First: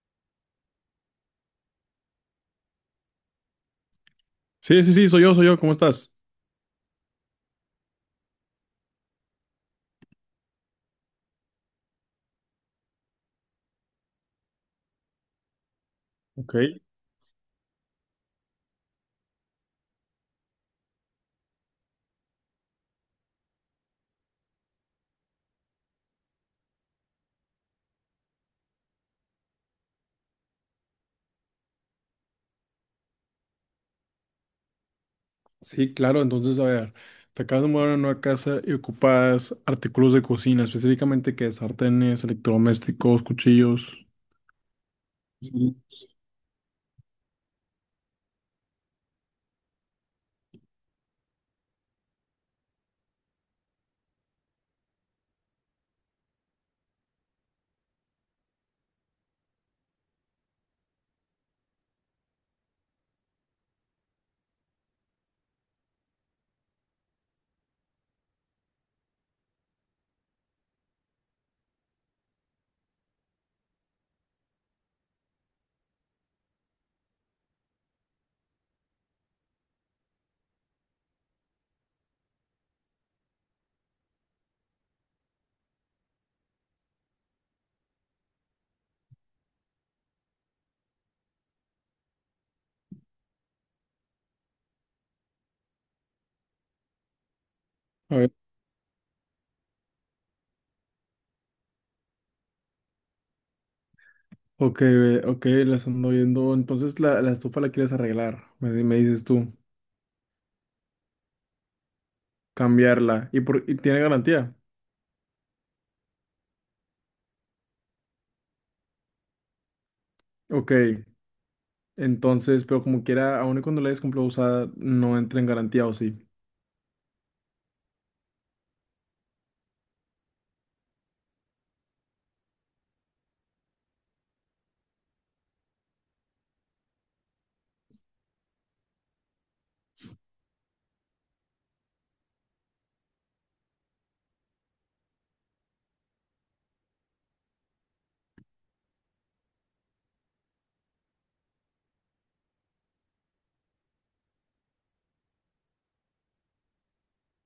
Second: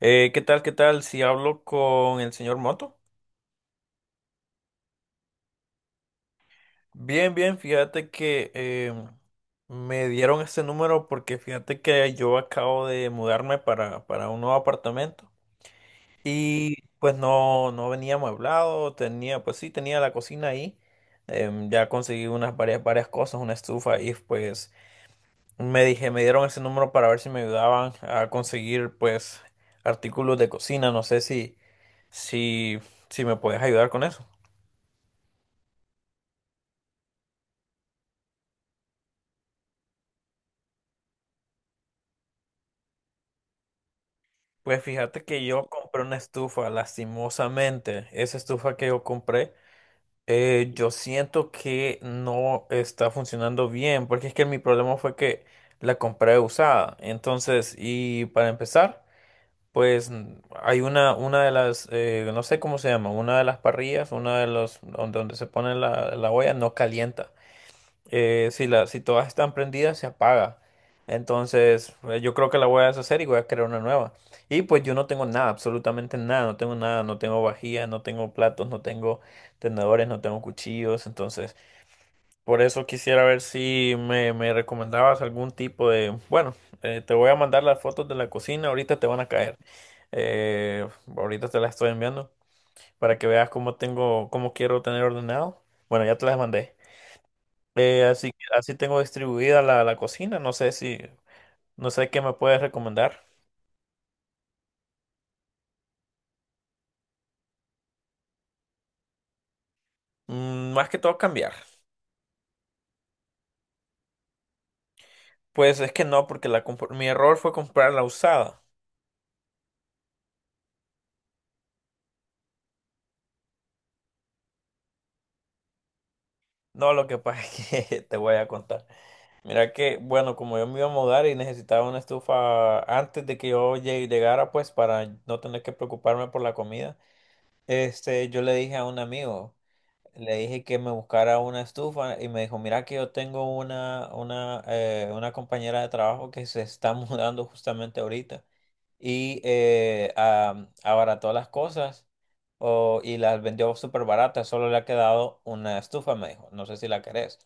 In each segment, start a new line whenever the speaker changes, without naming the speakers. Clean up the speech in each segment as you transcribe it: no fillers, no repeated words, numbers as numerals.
¿Qué tal? ¿Qué tal? Si hablo con el señor Moto.
Sí, sí, sí, soy yo, ¿cómo estás?
Bien, bien, fíjate que me dieron este número porque fíjate que yo acabo de mudarme para un nuevo apartamento
Ok.
y pues no venía amueblado, tenía, pues sí, tenía la cocina ahí, ya conseguí unas varias cosas, una estufa y pues me dije, me dieron ese número para ver si me ayudaban a conseguir pues artículos de cocina, no sé si, si, si me puedes ayudar con eso.
Sí, claro, entonces, a ver, te acabas de mudar a una nueva casa y ocupas artículos de cocina, específicamente que sartenes, electrodomésticos, cuchillos.
Pues fíjate que yo
Sí.
compré una estufa, lastimosamente. Esa estufa que yo compré, yo siento que no está funcionando bien, porque es que mi problema fue que la compré usada. Entonces, y para empezar, pues hay una de las, no sé cómo se llama, una de las parrillas, una de los, donde se pone la olla, no calienta si, la, si todas están prendidas, se apaga. Entonces, yo creo que la voy a deshacer y voy a crear una nueva. Y pues yo no tengo nada, absolutamente nada, no tengo nada, no tengo vajilla, no tengo platos, no tengo tenedores, no tengo cuchillos. Entonces, por eso quisiera ver si me, me recomendabas algún tipo de... Bueno, te voy a mandar las fotos de la cocina, ahorita te van a caer. Eh, ahorita te las estoy enviando para que veas cómo tengo, cómo quiero tener ordenado. Bueno, ya te las mandé.
A ver,
Así, así tengo distribuida la cocina. No sé si, no sé qué me puedes recomendar.
ok, ve, ok, las ando viendo. Entonces, la estufa la quieres arreglar, me dices tú,
Mm, más que todo cambiar.
cambiarla. ¿Y tiene garantía?
Pues es que no, porque la, mi error fue comprar la usada.
Ok, entonces, pero como quiera, aun y cuando la hayas comprado usada, no entra en garantía, ¿o sí?
No, lo que pasa es que te voy a contar. Mira que, bueno, como yo me iba a mudar y necesitaba una estufa antes de que yo llegara, pues para no tener que preocuparme por la comida, este, yo le dije a un amigo. Le dije que me buscara una estufa y me dijo, mira que yo tengo una compañera de trabajo que se está mudando justamente ahorita y abarató las cosas y las vendió súper baratas, solo le ha quedado una estufa, me dijo, no sé si la querés.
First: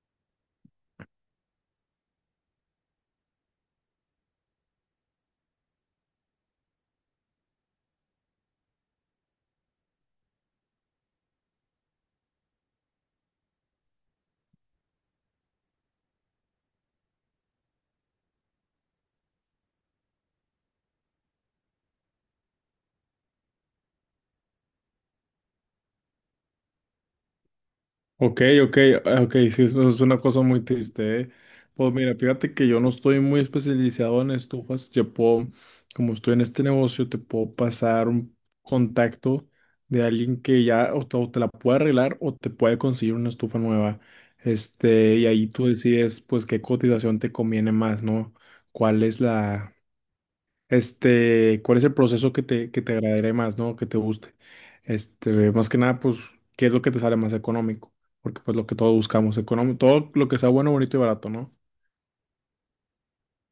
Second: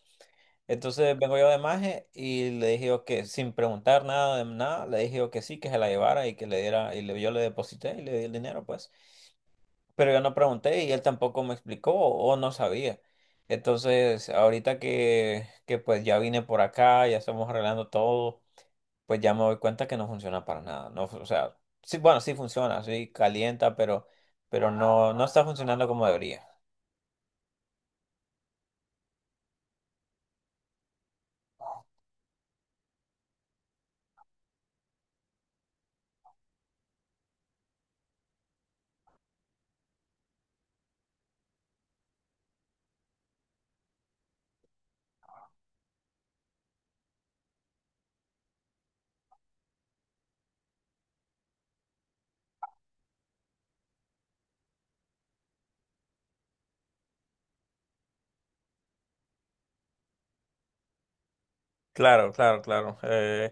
Entonces vengo yo de maje y le dije yo que sin preguntar nada de nada, le dije yo que sí, que se la llevara y que le diera, y yo le deposité y le di el dinero, pues pero yo no pregunté y él tampoco me explicó o no sabía. Entonces, ahorita que pues ya vine por acá, ya estamos arreglando todo, pues ya me doy cuenta que no funciona para nada. No, o sea, sí, bueno, sí funciona, sí calienta, pero no, no está funcionando como debería.
Ok, ok, ah, ok, sí, eso es una cosa muy triste, ¿eh? Pues mira, fíjate que yo no estoy muy especializado en estufas, yo puedo, como estoy en este negocio, te puedo pasar un contacto de alguien que ya o te la puede arreglar o te puede conseguir una estufa nueva, este, y ahí tú decides pues qué cotización te conviene más, ¿no? ¿Cuál es la, ¿cuál es el proceso que te agradaría más, ¿no? Que te guste. Este, más que nada, pues, ¿qué es lo que te sale más económico? Porque pues lo que todos buscamos, económico, todo lo que sea bueno, bonito y barato, ¿no?
Claro, claro, claro.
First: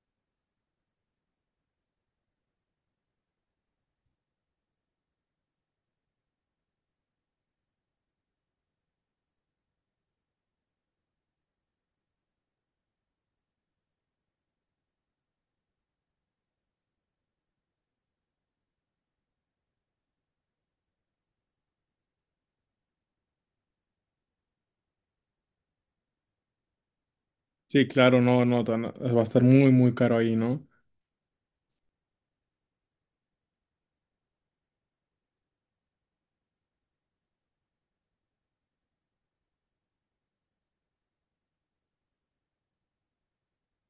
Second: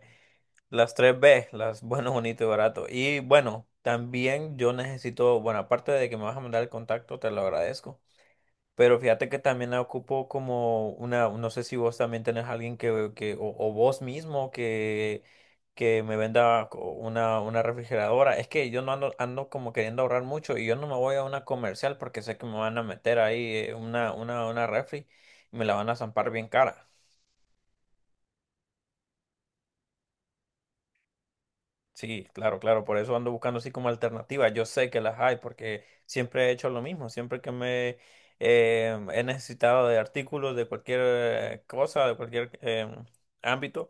Las tres b las bueno, bonito y barato. Y bueno, también yo necesito, bueno, aparte de que me vas a mandar el contacto, te lo agradezco. Pero fíjate que también la ocupo como una, no sé si vos también tenés alguien que o vos mismo que me venda una refrigeradora. Es que yo no ando, ando como queriendo ahorrar mucho y yo no me voy a una comercial porque sé que me van a meter ahí una refri y me la van a zampar bien cara.
Sí, claro, no, no, va a estar muy, muy caro ahí, ¿no?
Sí, claro, claro, por eso ando buscando así como alternativas. Yo sé que las hay porque siempre he hecho lo mismo, siempre que me he necesitado de artículos de cualquier cosa, de cualquier ámbito,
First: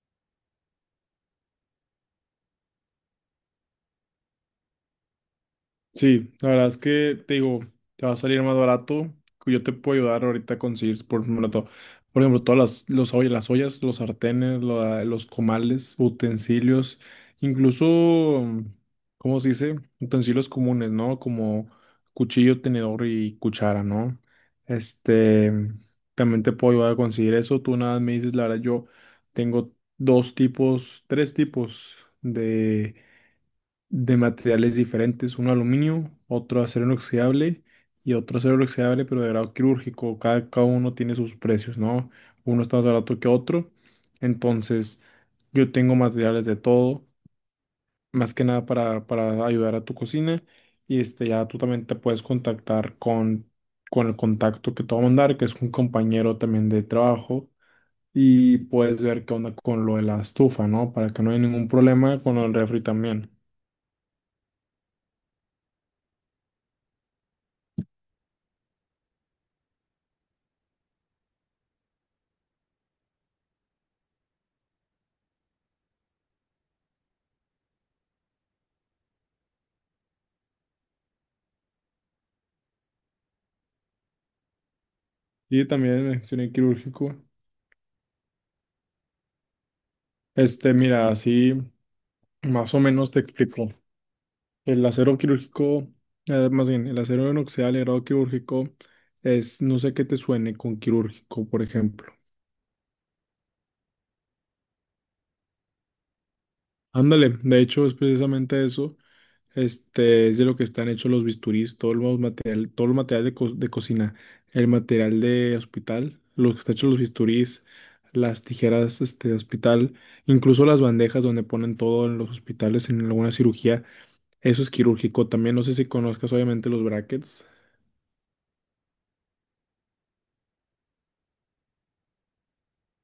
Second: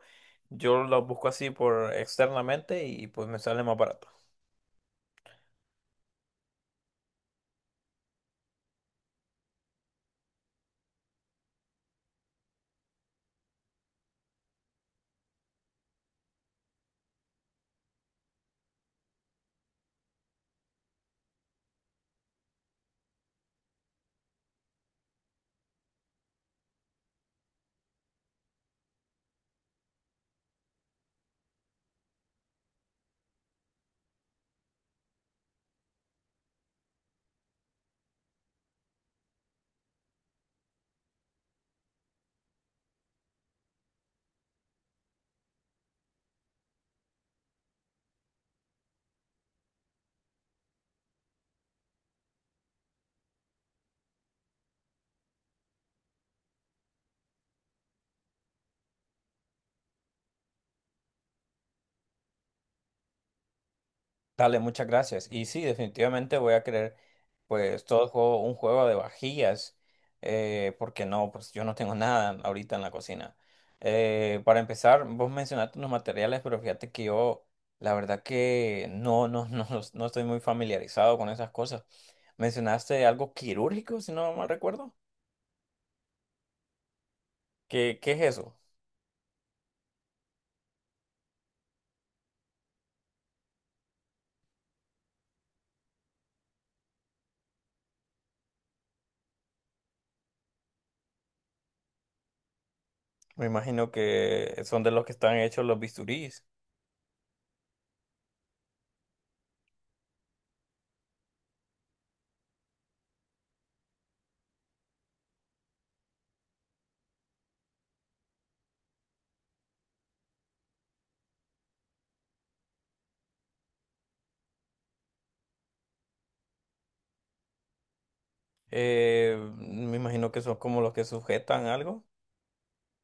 yo los busco así por externamente y pues me sale más barato.
Sí, la verdad es que te digo, te va a salir más barato. Que yo te puedo ayudar ahorita a conseguir, por ejemplo, por ejemplo, todas las ollas, los sartenes, los comales, utensilios, incluso, ¿cómo se dice? Utensilios comunes, ¿no? Como cuchillo, tenedor y cuchara, ¿no? Este, también te puedo ayudar a conseguir eso. Tú nada más me dices, la verdad, yo tengo dos tipos, tres tipos de materiales diferentes, uno aluminio, otro acero inoxidable y otro acero inoxidable, pero de grado quirúrgico. Cada uno tiene sus precios, ¿no? Uno está más barato que otro. Entonces, yo tengo materiales de todo, más que nada para, ayudar a tu cocina. Y este, ya tú también te puedes contactar con el contacto que te va a mandar, que es un compañero también de trabajo. Y puedes ver qué onda con lo de la estufa, ¿no? Para que no haya ningún problema con el refri también.
Dale, muchas gracias. Y sí, definitivamente voy a querer, pues, todo juego, un juego de vajillas, porque no, pues yo no tengo nada ahorita en la cocina. Para empezar, vos mencionaste unos materiales, pero fíjate que yo, la verdad que no, no, no, no estoy muy familiarizado con esas cosas. Mencionaste algo quirúrgico, si no mal recuerdo.
Y también accioné quirúrgico.
¿Qué, qué es eso?
Este, mira, así más o menos te explico. El acero quirúrgico, más bien, el acero inoxidable de grado quirúrgico es, no sé qué te suene con quirúrgico, por ejemplo.
Me imagino que son de los que están hechos los bisturís.
Ándale, de hecho es precisamente eso. Este, es de lo que están hechos los bisturís, todo el material de cocina, el material de hospital, lo que está hecho los bisturís, las tijeras, este, de hospital, incluso las bandejas donde ponen todo en los hospitales en alguna cirugía. Eso es quirúrgico también. No sé si conozcas obviamente los brackets.
Me imagino que son como los que sujetan algo.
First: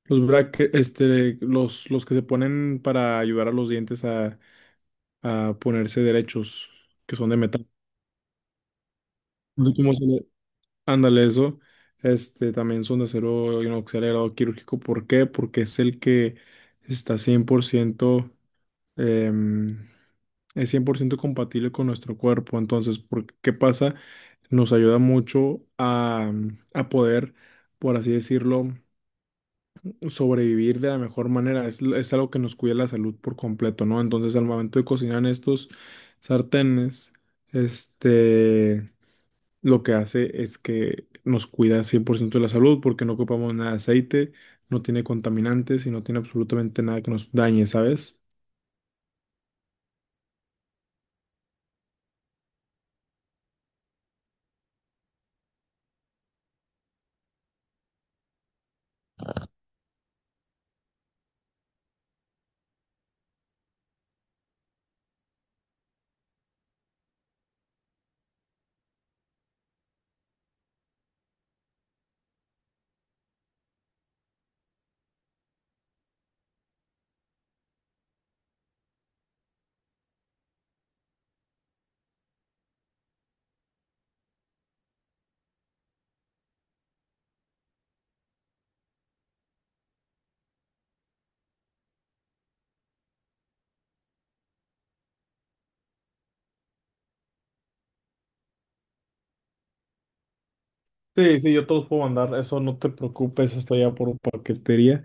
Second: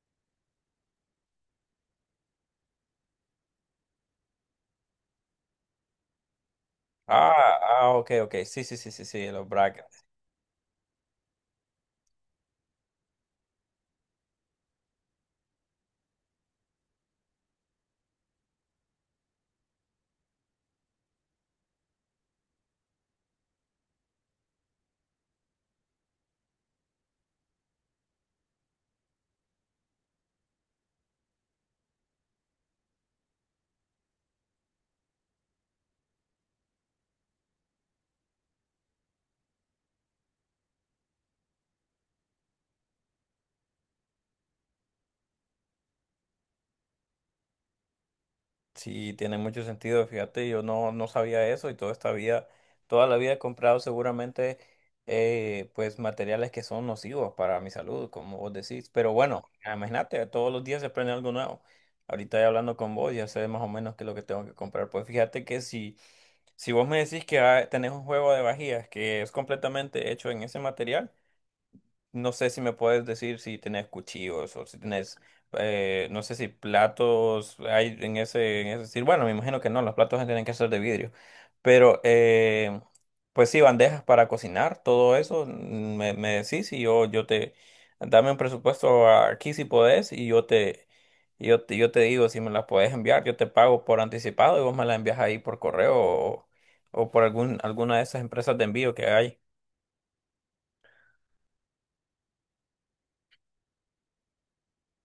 Los brackets, este, los que se ponen para ayudar a los dientes a ponerse derechos, que son de
Ah,
metal.
ah, ok, ok. Sí, sí, sí, sí, sí, los
No sé cómo
brackets.
se le... Ándale, eso. Este, también son de acero inoxidado quirúrgico. ¿Por qué? Porque es el que está 100%, em, es 100% compatible con nuestro cuerpo. Entonces, ¿por qué pasa? Nos ayuda mucho a poder, por así decirlo, sobrevivir de la mejor manera. Es algo que nos cuida la salud por completo, ¿no? Entonces, al momento de cocinar en estos sartenes, este, lo que hace es que nos cuida 100% de la salud porque no ocupamos nada de aceite, no tiene contaminantes y no tiene absolutamente nada que nos dañe, ¿sabes?
Sí, tiene mucho sentido. Fíjate, yo no, no sabía eso y toda esta vida, toda la vida he comprado seguramente pues materiales que son nocivos para mi salud, como vos decís. Pero bueno, imagínate, todos los días se aprende algo nuevo. Ahorita ya hablando con vos, ya sé más o menos qué es lo que tengo que comprar. Pues fíjate que si, si vos me decís que ah, tenés un juego de vajillas que es completamente hecho en ese material, no sé si me puedes decir si tenés cuchillos o si tenés, no sé si platos hay en ese decir, bueno, me imagino que no, los platos tienen que ser de vidrio, pero pues sí, bandejas para cocinar, todo eso, mm, me decís y yo te, dame un presupuesto aquí si podés y yo te digo si me las podés enviar, yo te pago por anticipado y vos me las envías ahí por correo o por algún, alguna de esas empresas de envío que hay.
Sí, sí, yo te los puedo mandar, eso no te preocupes, esto ya por paquetería.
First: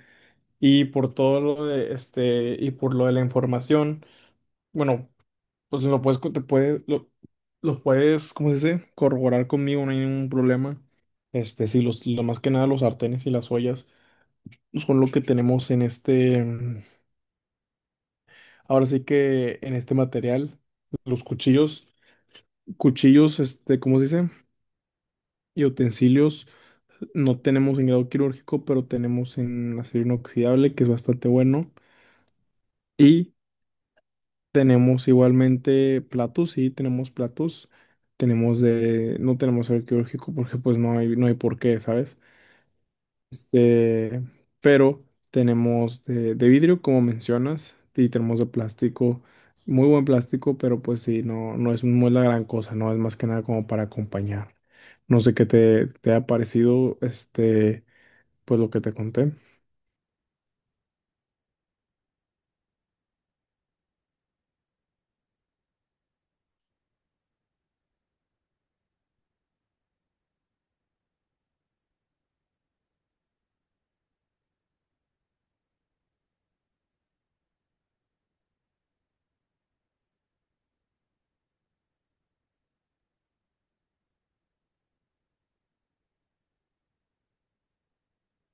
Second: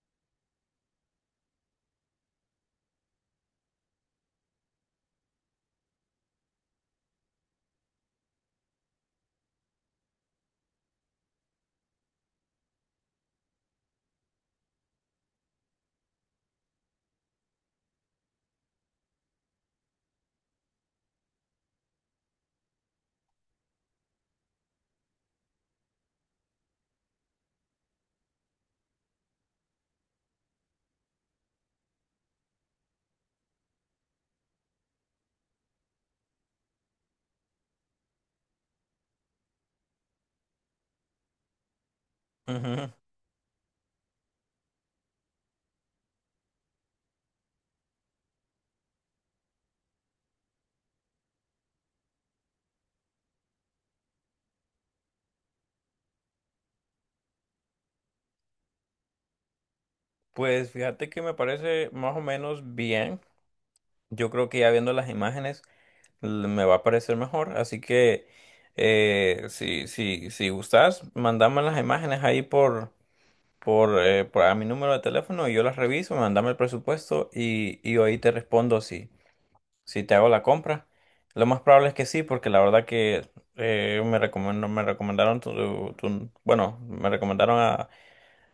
Y por todo lo de este, y por lo de la información, bueno. Pues lo puedes, co- te puede- lo puedes, ¿cómo se dice? Corroborar conmigo, no hay ningún problema. Este, sí, lo más que nada los sartenes y las ollas pues, son lo que tenemos en este, ahora sí que en este material, los cuchillos, este, ¿cómo se dice? Y utensilios, no tenemos en grado quirúrgico, pero tenemos en acero inoxidable, que es bastante bueno. Y tenemos igualmente platos, sí, tenemos platos. No tenemos arqueológico porque pues no hay, por qué, ¿sabes? Este, pero tenemos de vidrio, como mencionas, y tenemos de plástico, muy buen plástico, pero pues sí, no, no es, muy la gran cosa, ¿no? Es más que nada como para acompañar. No sé qué te ha parecido, este, pues lo que te conté.
Pues fíjate que me parece más o menos bien. Yo creo que ya viendo las imágenes me va a parecer mejor. Así que si, si, si gustas, mandame las imágenes ahí por a mi número de teléfono y yo las reviso, mandame el presupuesto y ahí te respondo si, si te hago la compra. Lo más probable es que sí, porque la verdad que me recomendó, me recomendaron bueno, me recomendaron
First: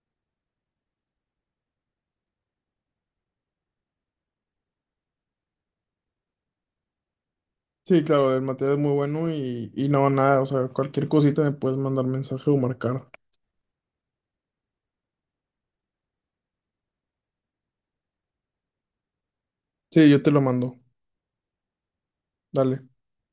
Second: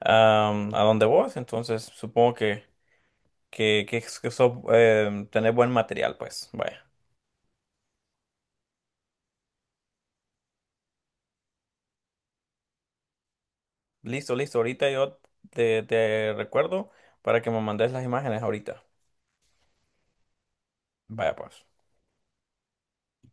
a donde vos, entonces supongo que, que tener buen material, pues. Vaya.
Sí, claro, el material es muy bueno y no, nada, o sea, cualquier cosita me puedes mandar mensaje o marcar.
Listo, listo. Ahorita yo te, te recuerdo para que me mandes las imágenes ahorita.
Sí, yo te lo mando.
Vaya, pues.
Dale.